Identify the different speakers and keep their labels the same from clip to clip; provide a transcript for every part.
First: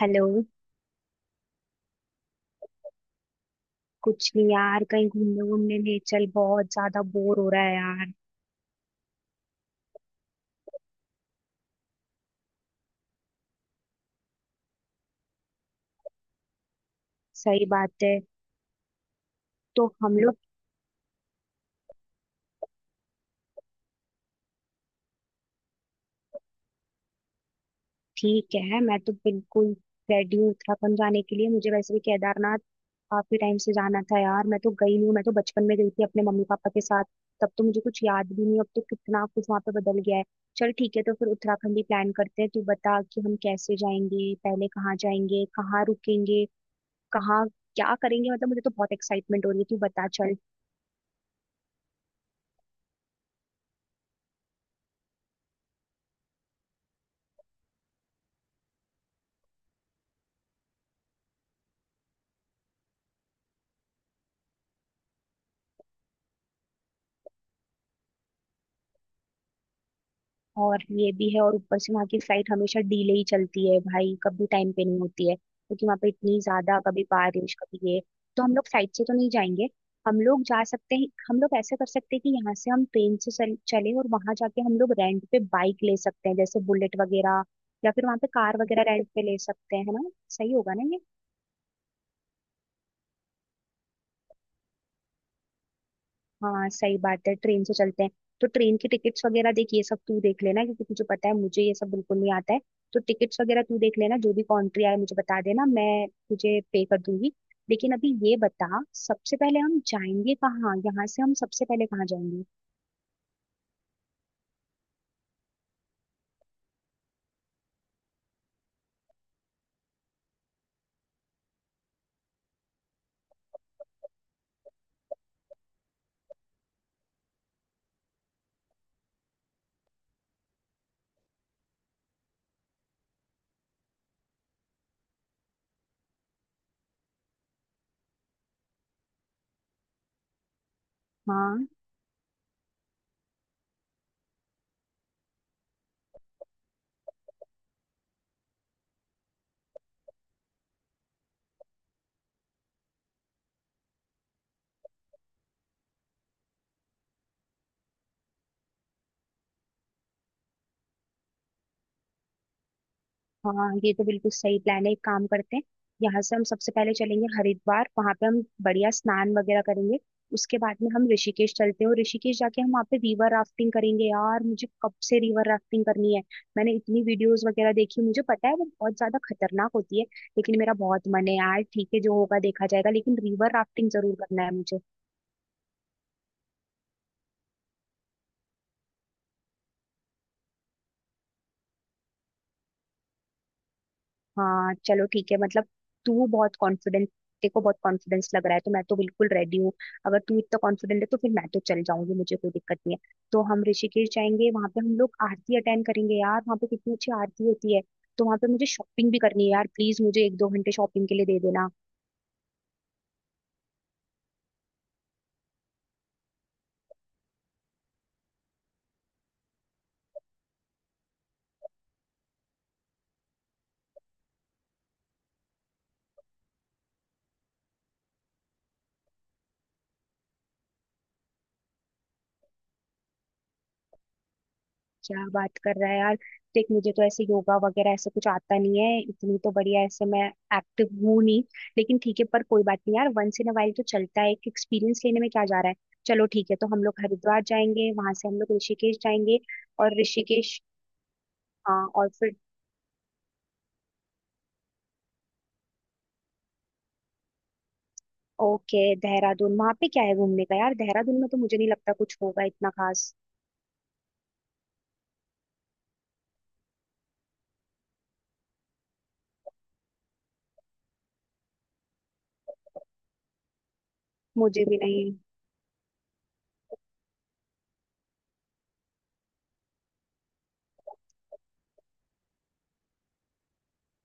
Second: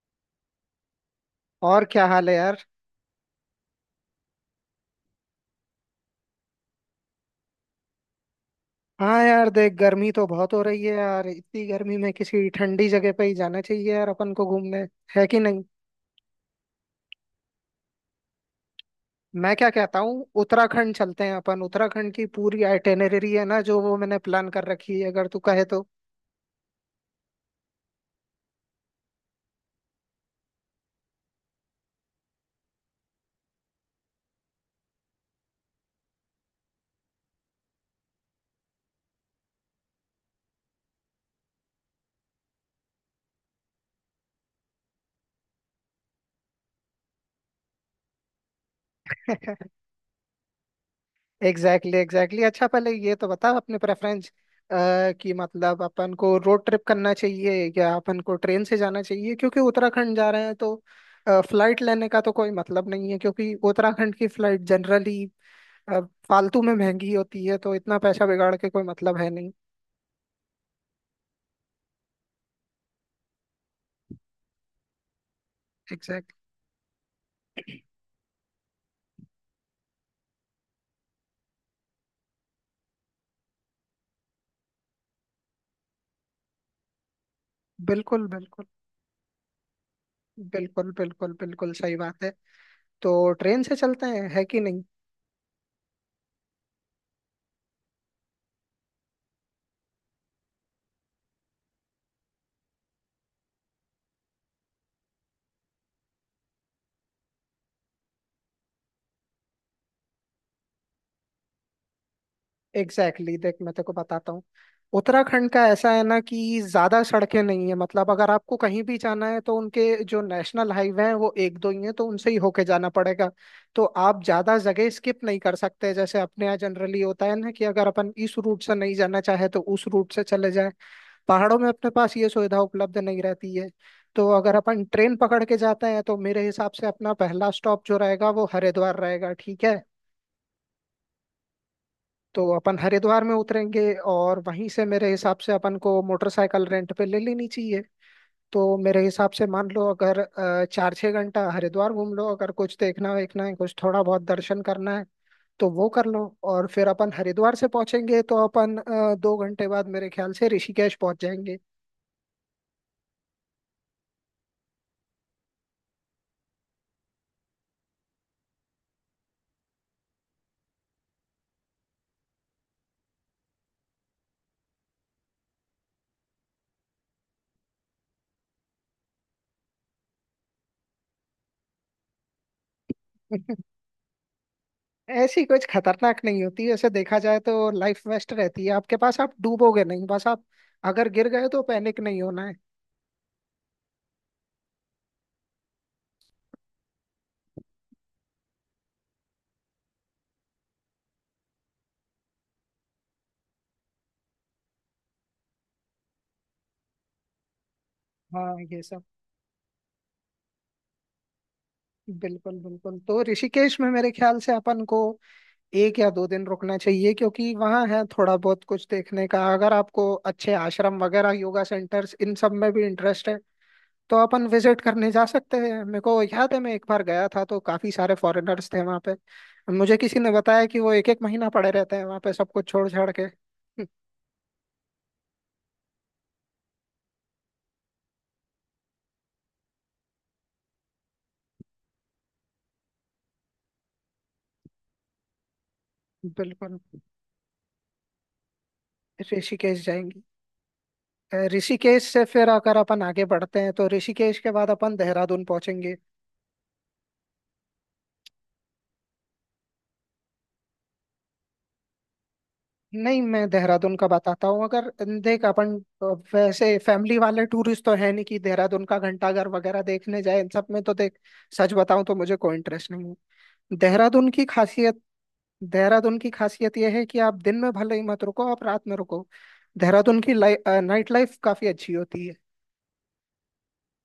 Speaker 1: Hello.
Speaker 2: और क्या हाल है यार।
Speaker 1: कुछ नहीं यार, कहीं घूमने घूमने नहीं चल, बहुत ज्यादा बोर हो रहा है यार।
Speaker 2: हाँ यार, देख गर्मी तो बहुत हो रही है यार। इतनी गर्मी में किसी ठंडी जगह पे ही जाना चाहिए यार अपन को घूमने। है कि नहीं?
Speaker 1: सही बात है।
Speaker 2: मैं क्या
Speaker 1: तो
Speaker 2: कहता
Speaker 1: हम
Speaker 2: हूँ,
Speaker 1: लोग,
Speaker 2: उत्तराखंड चलते हैं अपन। उत्तराखंड की पूरी आइटिनरी है ना जो, वो मैंने प्लान कर रखी है, अगर तू कहे तो।
Speaker 1: ठीक है मैं तो बिल्कुल रेडी हूँ उत्तराखंड जाने के लिए। मुझे वैसे भी केदारनाथ काफी टाइम से जाना था यार, मैं तो गई नहीं हूँ। मैं तो बचपन में गई थी अपने मम्मी पापा के साथ, तब तो मुझे कुछ याद भी नहीं। अब तो कितना कुछ वहाँ पे बदल गया है। चल ठीक है, तो फिर उत्तराखंड ही प्लान करते हैं। तू बता कि हम कैसे जाएंगे, पहले कहाँ जाएंगे, कहाँ रुकेंगे, कहाँ क्या करेंगे। मतलब मुझे तो बहुत एक्साइटमेंट हो रही है, तू बता चल।
Speaker 2: Exactly exactly exactly. exactly. अच्छा, पहले ये तो बता अपने प्रेफरेंस कि मतलब अपन को रोड ट्रिप करना चाहिए या अपन को ट्रेन से जाना चाहिए, क्योंकि उत्तराखंड जा रहे हैं तो फ्लाइट लेने का तो कोई मतलब नहीं है। क्योंकि उत्तराखंड की फ्लाइट जनरली अब फालतू में महंगी होती है, तो इतना पैसा बिगाड़ के कोई मतलब है नहीं।
Speaker 1: और ये भी है, और ऊपर से वहाँ की फ्लाइट हमेशा डिले ही चलती है भाई, कभी टाइम पे नहीं होती है क्योंकि वहाँ पे
Speaker 2: एग्जैक्ट।
Speaker 1: इतनी ज्यादा कभी बारिश कभी ये। तो हम लोग फ्लाइट से तो नहीं जाएंगे। हम लोग जा सकते हैं, हम लोग ऐसा कर सकते हैं कि यहाँ से हम ट्रेन से चले और वहां जाके हम लोग रेंट पे बाइक ले सकते हैं, जैसे बुलेट वगैरह। या फिर वहाँ
Speaker 2: बिल्कुल
Speaker 1: पे कार
Speaker 2: बिल्कुल
Speaker 1: वगैरह रेंट पे ले सकते हैं, है ना? सही होगा ना
Speaker 2: बिल्कुल
Speaker 1: ये?
Speaker 2: बिल्कुल बिल्कुल सही बात है। तो ट्रेन से चलते हैं, है कि नहीं?
Speaker 1: हाँ सही बात है, ट्रेन से चलते हैं। तो ट्रेन की टिकट्स वगैरह देख, ये सब तू देख लेना क्योंकि तुझे पता है मुझे ये सब बिल्कुल नहीं आता है। तो टिकट्स वगैरह तू देख लेना, जो भी कंट्री आए मुझे बता देना, मैं तुझे पे कर दूंगी। लेकिन अभी ये बता, सबसे पहले हम जाएंगे कहाँ? यहाँ से हम सबसे पहले कहाँ जाएंगे?
Speaker 2: एग्जैक्टली exactly, देख मैं तेको बताता हूँ। उत्तराखंड का ऐसा है ना कि ज्यादा सड़कें नहीं है। मतलब अगर आपको कहीं भी जाना है तो उनके जो नेशनल हाईवे हैं वो एक दो ही हैं, तो उनसे ही होके जाना पड़ेगा। तो आप ज्यादा जगह स्किप नहीं कर सकते, जैसे अपने यहाँ जनरली होता है ना कि अगर अपन इस रूट से नहीं जाना चाहे तो उस रूट से चले जाए। पहाड़ों में अपने पास ये सुविधा उपलब्ध नहीं रहती है। तो अगर अपन ट्रेन पकड़ के जाते हैं तो मेरे हिसाब से अपना पहला स्टॉप जो रहेगा वो हरिद्वार रहेगा, ठीक है?
Speaker 1: हाँ
Speaker 2: तो अपन हरिद्वार में उतरेंगे और वहीं से मेरे हिसाब से अपन को मोटरसाइकिल रेंट पे ले लेनी चाहिए। तो मेरे हिसाब से मान लो, अगर 4-6 घंटा हरिद्वार घूम लो, अगर कुछ देखना वेखना है, कुछ थोड़ा बहुत दर्शन करना है तो वो कर लो। और फिर अपन हरिद्वार से पहुंचेंगे तो अपन 2 घंटे बाद मेरे ख्याल से ऋषिकेश पहुंच जाएंगे।
Speaker 1: हाँ, ये तो बिल्कुल सही प्लान है, एक काम करते हैं। यहाँ से हम सबसे पहले चलेंगे हरिद्वार, वहां पे हम बढ़िया स्नान वगैरह करेंगे। उसके बाद में हम ऋषिकेश चलते हैं, और ऋषिकेश जाके हम वहाँ पे रिवर राफ्टिंग करेंगे। यार मुझे कब से रिवर राफ्टिंग करनी है। मैंने इतनी वीडियोस वगैरह देखी, मुझे पता है वो बहुत ज्यादा खतरनाक होती है। लेकिन मेरा बहुत मन है यार, ठीक है जो होगा देखा जाएगा, लेकिन रिवर राफ्टिंग जरूर करना है मुझे।
Speaker 2: ऐसी कुछ खतरनाक नहीं होती। ऐसे देखा जाए तो लाइफ वेस्ट रहती है आपके पास, आप डूबोगे नहीं, बस आप अगर गिर गए तो पैनिक नहीं होना है।
Speaker 1: हाँ चलो ठीक है मतलब, तू बहुत कॉन्फिडेंट, तेरे को बहुत कॉन्फिडेंस लग रहा है तो मैं तो बिल्कुल रेडी हूँ। अगर तू इतना कॉन्फिडेंट है तो फिर मैं तो चल जाऊंगी, मुझे कोई दिक्कत नहीं है। तो हम ऋषिकेश जाएंगे, वहां पे हम लोग आरती अटेंड करेंगे। यार वहां पे कितनी अच्छी आरती होती है। तो वहां पे
Speaker 2: हाँ
Speaker 1: मुझे
Speaker 2: ये सब
Speaker 1: शॉपिंग भी करनी है यार, प्लीज मुझे 1-2 घंटे शॉपिंग के लिए दे देना।
Speaker 2: बिल्कुल बिल्कुल। तो ऋषिकेश में मेरे ख्याल से अपन को 1 या 2 दिन रुकना चाहिए, क्योंकि वहाँ है थोड़ा बहुत कुछ देखने का। अगर आपको अच्छे आश्रम वगैरह योगा सेंटर्स इन सब में भी इंटरेस्ट है तो अपन विजिट करने जा सकते हैं। मेरे को याद है, मैं एक बार गया था तो काफी सारे फॉरेनर्स थे वहाँ पे। मुझे किसी ने बताया कि वो एक एक महीना पड़े रहते हैं वहाँ पे, सब कुछ छोड़ छाड़ के।
Speaker 1: क्या बात कर रहा है यार, देख मुझे तो ऐसे योगा वगैरह ऐसे कुछ आता नहीं है, इतनी तो बढ़िया ऐसे मैं एक्टिव हूँ नहीं। लेकिन ठीक है, पर कोई बात नहीं यार, वंस इन अ वाइल तो चलता है, एक एक्सपीरियंस लेने में क्या जा रहा है। चलो ठीक है, तो
Speaker 2: बिल्कुल,
Speaker 1: हम लोग हरिद्वार जाएंगे, वहां से हम लोग ऋषिकेश जाएंगे
Speaker 2: ऋषिकेश
Speaker 1: और
Speaker 2: जाएंगे।
Speaker 1: ऋषिकेश। हाँ
Speaker 2: ऋषिकेश
Speaker 1: और
Speaker 2: से
Speaker 1: फिर
Speaker 2: फिर अगर अपन आगे बढ़ते हैं तो ऋषिकेश के बाद अपन देहरादून पहुंचेंगे।
Speaker 1: ओके देहरादून, वहां पे क्या है घूमने का यार? देहरादून में तो मुझे नहीं लगता कुछ होगा इतना खास।
Speaker 2: नहीं, मैं देहरादून का बताता हूँ। अगर देख अपन, अ, वैसे फैमिली वाले टूरिस्ट तो है नहीं कि देहरादून का घंटाघर वगैरह देखने जाए, इन सब में तो देख सच बताऊं तो मुझे कोई इंटरेस्ट नहीं है। देहरादून की
Speaker 1: मुझे भी
Speaker 2: खासियत,
Speaker 1: नहीं।
Speaker 2: देहरादून की खासियत यह है कि आप दिन में भले ही मत रुको, आप रात में रुको। देहरादून की नाइट लाइफ काफी अच्छी होती है।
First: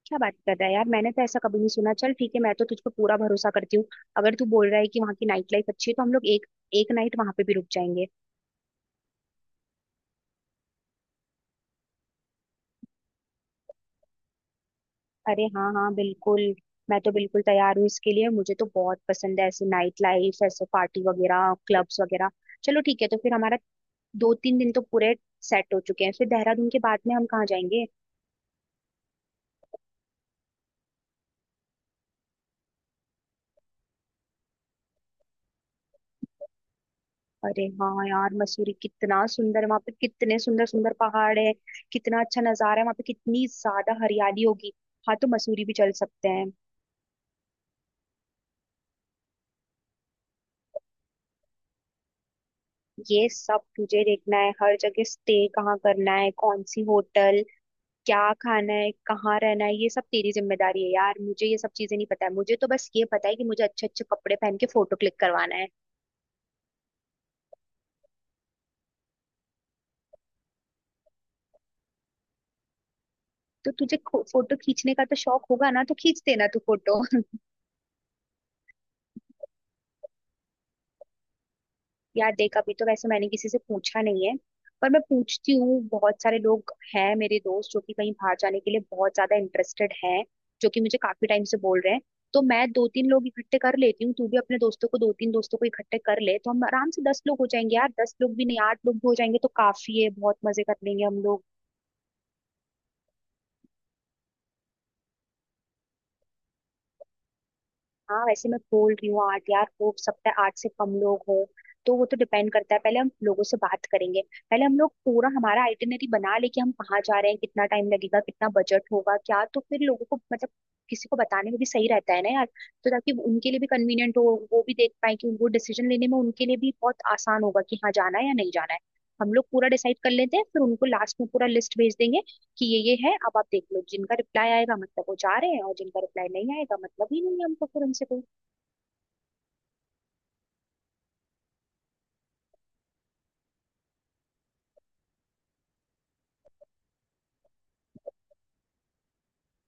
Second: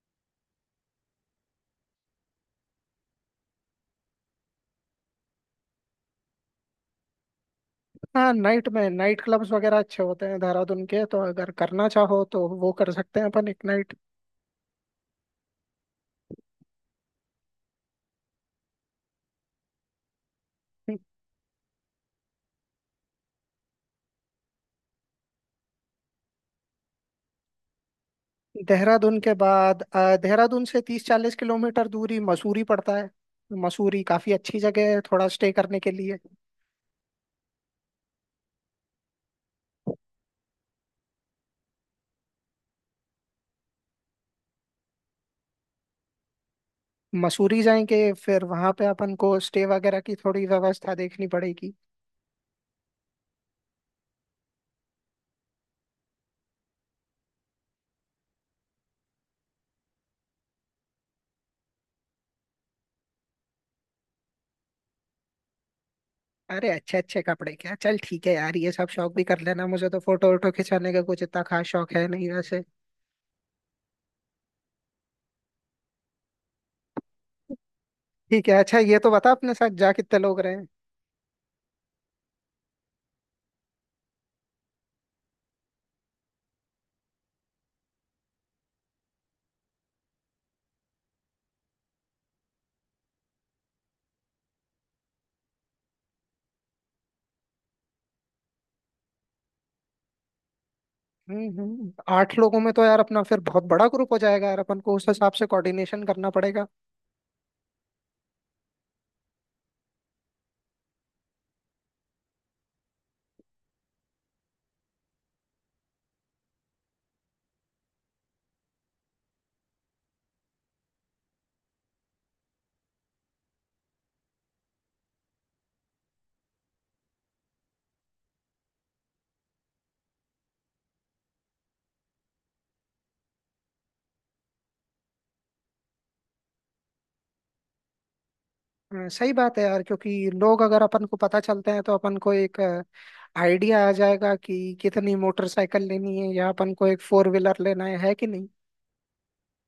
Speaker 1: क्या बात कर रहा है यार, मैंने तो ऐसा कभी नहीं सुना। चल ठीक है, मैं तो तुझ पे पूरा भरोसा करती हूँ। अगर तू बोल रहा है कि वहाँ की नाइट लाइफ अच्छी है तो हम लोग एक एक नाइट वहां पे भी रुक जाएंगे।
Speaker 2: हाँ, नाइट में नाइट क्लब्स वगैरह अच्छे होते हैं देहरादून के, तो अगर करना चाहो तो वो कर सकते हैं अपन एक नाइट।
Speaker 1: अरे हाँ हाँ बिल्कुल, मैं तो बिल्कुल तैयार हूँ इसके लिए। मुझे तो बहुत पसंद है ऐसे नाइट लाइफ, ऐसे पार्टी वगैरह, क्लब्स वगैरह। चलो ठीक है तो फिर हमारा 2-3 दिन तो पूरे सेट हो चुके हैं। फिर देहरादून के बाद में हम कहाँ जाएंगे?
Speaker 2: देहरादून के बाद, देहरादून से 30-40 किलोमीटर दूरी मसूरी पड़ता है। मसूरी काफी अच्छी जगह है थोड़ा स्टे करने के लिए।
Speaker 1: अरे हाँ यार मसूरी कितना सुंदर है। वहां पे कितने सुंदर सुंदर पहाड़ है, कितना अच्छा नजारा है, वहां पे कितनी ज्यादा हरियाली होगी। हाँ तो मसूरी भी चल सकते हैं।
Speaker 2: मसूरी जाएंगे, फिर वहां पे अपन को स्टे वगैरह की थोड़ी व्यवस्था देखनी पड़ेगी।
Speaker 1: ये सब तुझे देखना है, हर जगह स्टे कहाँ करना है, कौन सी होटल, क्या खाना है, कहाँ रहना है, ये सब तेरी जिम्मेदारी है यार। मुझे ये सब चीजें नहीं पता है, मुझे तो बस ये पता है कि मुझे अच्छे अच्छे कपड़े पहन के फोटो क्लिक करवाना है।
Speaker 2: अरे अच्छे अच्छे कपड़े क्या, चल ठीक है यार ये सब शौक भी कर लेना। मुझे तो फोटो वोटो खिंचाने का कुछ इतना खास शौक है नहीं वैसे।
Speaker 1: तो तुझे फोटो खींचने का तो शौक होगा ना, तो खींच देना तू फोटो।
Speaker 2: ठीक है, अच्छा ये तो बता अपने साथ जा कितने लोग रहे।
Speaker 1: यार देख अभी तो वैसे मैंने किसी से पूछा नहीं है, पर मैं पूछती हूँ। बहुत सारे लोग हैं मेरे दोस्त, जो कि कहीं बाहर जाने के लिए बहुत ज्यादा इंटरेस्टेड हैं, जो कि मुझे काफी टाइम से बोल रहे हैं। तो मैं 2-3 लोग इकट्ठे कर लेती हूँ, तू भी अपने दोस्तों को, 2-3 दोस्तों को इकट्ठे कर ले। तो हम आराम से 10 लोग हो जाएंगे यार, 10 लोग भी नहीं 8 लोग भी हो जाएंगे तो काफी है, बहुत मजे कर लेंगे हम लोग।
Speaker 2: 8 लोगों में तो यार अपना फिर बहुत बड़ा ग्रुप हो जाएगा यार, अपन को उस हिसाब से कोऑर्डिनेशन करना पड़ेगा।
Speaker 1: हाँ वैसे मैं बोल रही हूँ आठ यार, हो सकता है आठ से कम लोग हो। तो वो तो डिपेंड करता है, पहले हम लोगों से बात करेंगे। पहले हम लोग पूरा हमारा आइटिनरी बना ले कि हम कहाँ जा रहे हैं, कितना टाइम लगेगा, कितना बजट होगा क्या, तो फिर लोगों को मतलब किसी को बताने में भी सही रहता है ना यार। तो ताकि उनके लिए भी कन्वीनियंट हो, वो भी देख पाए कि, वो डिसीजन लेने में उनके लिए भी बहुत आसान होगा कि हाँ जाना है या नहीं जाना है। हम लोग पूरा डिसाइड कर लेते हैं, फिर उनको लास्ट में पूरा लिस्ट भेज देंगे कि ये है, अब आप देख लो। जिनका रिप्लाई आएगा मतलब वो जा रहे हैं, और जिनका रिप्लाई नहीं आएगा मतलब ही नहीं है हमको, फिर उनसे कोई।
Speaker 2: सही बात है यार, क्योंकि लोग अगर अपन को पता चलते हैं तो अपन को एक आइडिया आ जाएगा कि कितनी मोटरसाइकिल लेनी है या अपन को एक फोर व्हीलर लेना है कि नहीं?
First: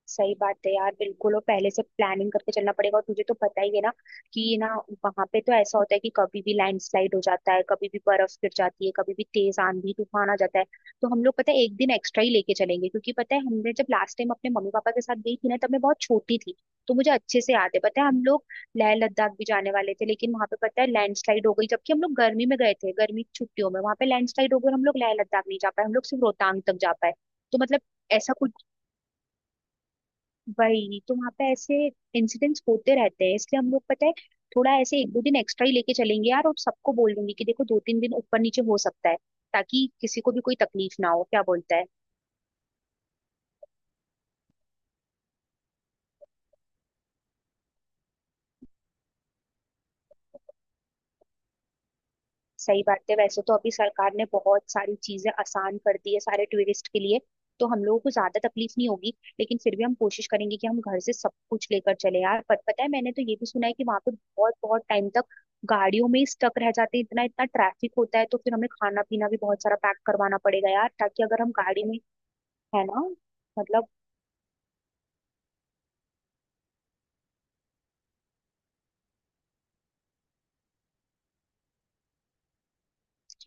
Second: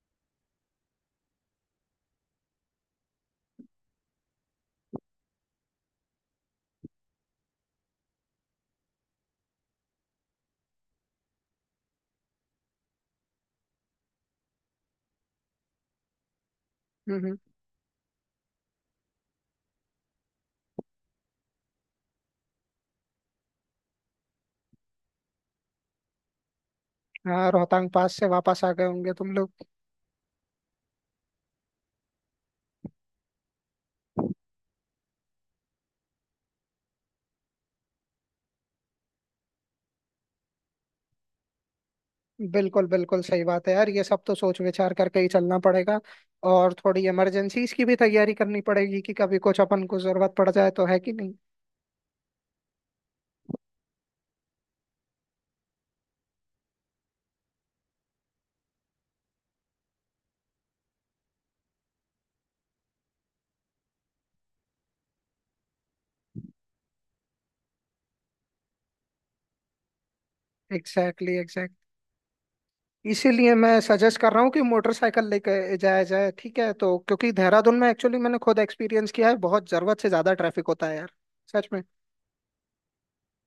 Speaker 1: सही बात है यार, बिल्कुल, और पहले से प्लानिंग करके चलना पड़ेगा। और तुझे तो पता ही है ना कि ये ना, वहां पे तो ऐसा होता है कि कभी भी लैंडस्लाइड हो जाता है, कभी भी बर्फ गिर जाती है, कभी भी तेज आंधी तूफान आ जाता है। तो हम लोग पता है 1 दिन एक्स्ट्रा ही लेके चलेंगे, क्योंकि पता है हमने जब लास्ट टाइम अपने मम्मी पापा के साथ गई थी ना, तब मैं बहुत छोटी थी। तो मुझे
Speaker 2: हम्म हम्म।
Speaker 1: अच्छे से याद है, पता है हम लोग लेह लद्दाख भी जाने वाले थे, लेकिन वहां पे पता है लैंडस्लाइड हो गई। जबकि हम लोग गर्मी में गए थे, गर्मी की छुट्टियों में वहां पे लैंडस्लाइड हो गई और हम लोग लेह लद्दाख नहीं जा पाए, हम लोग सिर्फ रोहतांग तक जा पाए।
Speaker 2: हाँ,
Speaker 1: तो मतलब
Speaker 2: रोहतांग पास से
Speaker 1: ऐसा
Speaker 2: वापस
Speaker 1: कुछ,
Speaker 2: आ गए होंगे तुम लोग।
Speaker 1: वही तो वहां पे ऐसे इंसिडेंट्स होते रहते हैं, इसलिए हम लोग पता है थोड़ा ऐसे 1-2 दिन एक्स्ट्रा ही लेके चलेंगे यार। और सबको बोल देंगे कि देखो 2-3 दिन ऊपर नीचे हो सकता है, ताकि किसी को भी कोई तकलीफ ना हो, क्या बोलता है?
Speaker 2: बिल्कुल बिल्कुल, सही बात है यार, ये सब तो सोच विचार करके ही चलना पड़ेगा। और थोड़ी इमरजेंसीज की भी तैयारी करनी पड़ेगी कि कभी कुछ अपन को जरूरत पड़ जाए तो, है कि नहीं?
Speaker 1: सही बात है, वैसे तो अभी सरकार ने बहुत सारी चीजें आसान कर दी है सारे टूरिस्ट के लिए, तो हम लोगों को ज्यादा तकलीफ नहीं होगी। लेकिन फिर भी हम कोशिश करेंगे कि हम घर से सब कुछ लेकर चले यार। पर पता है मैंने तो ये भी सुना है कि वहां पे बहुत बहुत टाइम तक गाड़ियों में ही स्टक रह जाते हैं, इतना इतना ट्रैफिक होता है। तो फिर हमें खाना पीना भी बहुत सारा पैक करवाना पड़ेगा यार, ताकि
Speaker 2: एग्जैक्टली
Speaker 1: अगर हम
Speaker 2: exactly,
Speaker 1: गाड़ी में, है ना?
Speaker 2: इसीलिए मैं
Speaker 1: मतलब
Speaker 2: सजेस्ट कर रहा हूँ कि मोटरसाइकिल लेके जाया जाए, ठीक है? तो क्योंकि देहरादून में एक्चुअली मैंने खुद एक्सपीरियंस किया है, बहुत जरूरत से ज्यादा ट्रैफिक होता है यार। सच में।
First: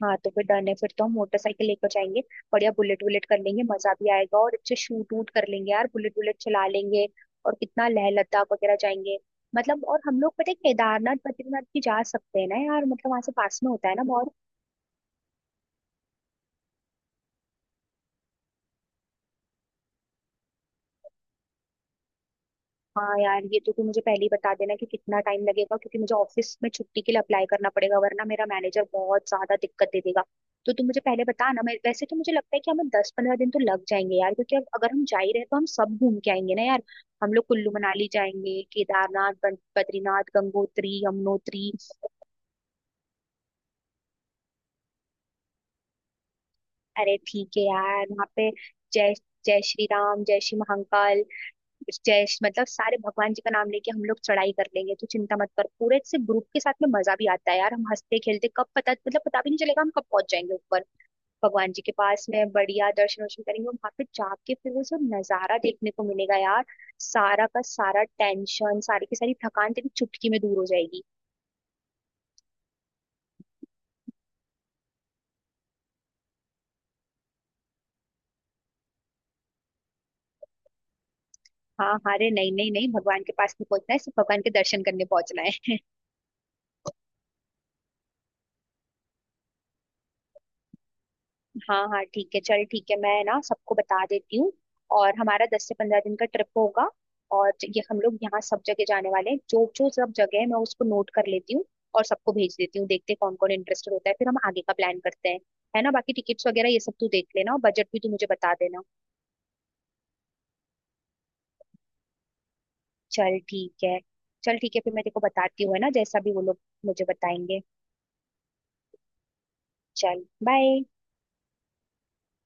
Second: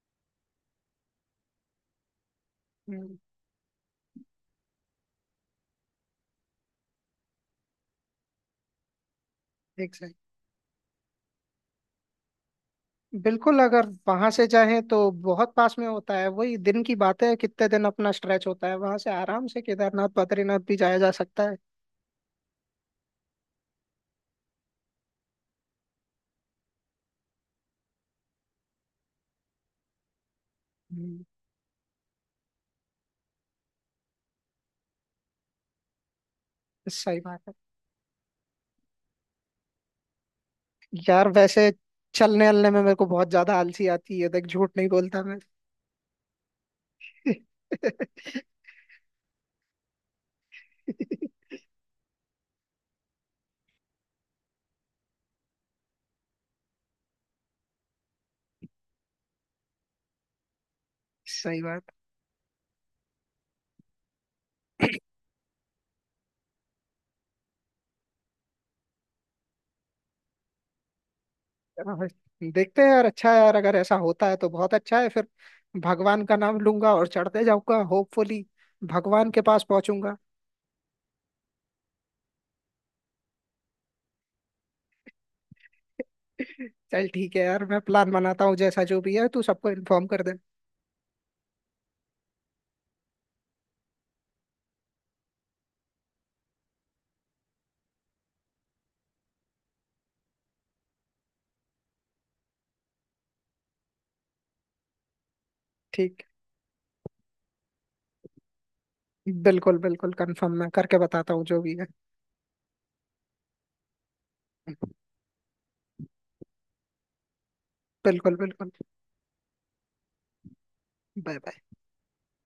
Speaker 1: हाँ, तो फिर डन है, फिर तो हम मोटरसाइकिल लेकर जाएंगे। बढ़िया बुलेट
Speaker 2: हम्म,
Speaker 1: वुलेट कर लेंगे, मजा भी आएगा और अच्छे शूट वूट कर लेंगे यार, बुलेट वुलेट चला लेंगे। और कितना, लेह लद्दाख वगैरह जाएंगे मतलब,
Speaker 2: एक
Speaker 1: और
Speaker 2: सही।
Speaker 1: हम लोग पता है केदारनाथ बद्रीनाथ भी जा सकते हैं ना यार, मतलब वहां से
Speaker 2: बिल्कुल,
Speaker 1: पास में
Speaker 2: अगर
Speaker 1: होता है ना
Speaker 2: वहां
Speaker 1: बहुत।
Speaker 2: से जाएं तो बहुत पास में होता है। वही दिन की बात है कितने दिन अपना स्ट्रेच होता है, वहां से आराम से केदारनाथ बद्रीनाथ भी जाया जा सकता है।
Speaker 1: हाँ यार ये तो तू मुझे पहले ही बता देना कि कितना टाइम लगेगा, क्योंकि मुझे ऑफिस में छुट्टी के लिए अप्लाई करना पड़ेगा, वरना मेरा मैनेजर बहुत ज्यादा दिक्कत दे देगा। तो तू मुझे
Speaker 2: हम्म,
Speaker 1: पहले बता ना, मैं वैसे तो मुझे लगता है कि हमें 10-15 दिन तो लग जाएंगे यार, क्योंकि अब अगर हम जा ही रहे तो हम सब घूम के आएंगे ना यार।
Speaker 2: सही
Speaker 1: हम
Speaker 2: बात
Speaker 1: लोग
Speaker 2: है
Speaker 1: कुल्लू मनाली जाएंगे, केदारनाथ बद्रीनाथ, गंगोत्री,
Speaker 2: यार। वैसे
Speaker 1: यमुनोत्री।
Speaker 2: चलने अलने में मेरे को बहुत ज्यादा आलसी आती है, देख झूठ नहीं बोलता मैं।
Speaker 1: अरे ठीक है यार, वहाँ पे जय जय श्री राम, जय श्री महाकाल, जयश मतलब सारे भगवान जी का नाम लेके हम लोग चढ़ाई कर लेंगे, तो चिंता मत कर। पूरे से ग्रुप के साथ में मजा भी आता है यार, हम हंसते खेलते कब, पता मतलब पता भी नहीं चलेगा हम कब पहुंच जाएंगे ऊपर।
Speaker 2: सही
Speaker 1: भगवान जी के
Speaker 2: बात।
Speaker 1: पास में बढ़िया दर्शन वर्शन करेंगे, और वहां पे जाके फिर वो सब नजारा देखने को मिलेगा यार। सारा का सारा टेंशन, सारी की सारी थकान तेरी चुटकी में दूर हो जाएगी।
Speaker 2: हाँ, हाँ, देखते हैं यार। अच्छा है यार, अगर ऐसा होता है तो बहुत अच्छा है फिर। भगवान का नाम लूंगा और चढ़ते जाऊंगा, होपफुली भगवान के पास पहुंचूंगा।
Speaker 1: हाँ हाँ, अरे नहीं नहीं नहीं, भगवान के पास नहीं पहुंचना है, सिर्फ भगवान के दर्शन करने पहुंचना है।
Speaker 2: चल ठीक है यार, मैं प्लान बनाता हूँ, जैसा जो भी है तू सबको इन्फॉर्म कर दे।
Speaker 1: हाँ हाँ ठीक है, चल ठीक है मैं ना सबको बता देती हूँ। और हमारा 10-15 दिन का ट्रिप होगा, और ये हम लोग यहाँ सब जगह जाने वाले हैं, जो जो सब जगह है मैं उसको नोट कर लेती हूँ। और सबको भेज देती हूँ, देखते हैं कौन कौन इंटरेस्टेड होता है, फिर हम आगे का प्लान करते हैं। है ना, बाकी
Speaker 2: ठीक।
Speaker 1: टिकट्स वगैरह ये सब तू देख लेना, और बजट भी तू मुझे बता देना।
Speaker 2: बिल्कुल बिल्कुल, कंफर्म मैं करके बताता हूँ जो भी है।
Speaker 1: चल ठीक है, चल ठीक है फिर मैं तेरे को बताती हूँ, है ना जैसा भी वो लोग मुझे बताएंगे।
Speaker 2: बिल्कुल बिल्कुल।
Speaker 1: चल बाय।
Speaker 2: Bye bye.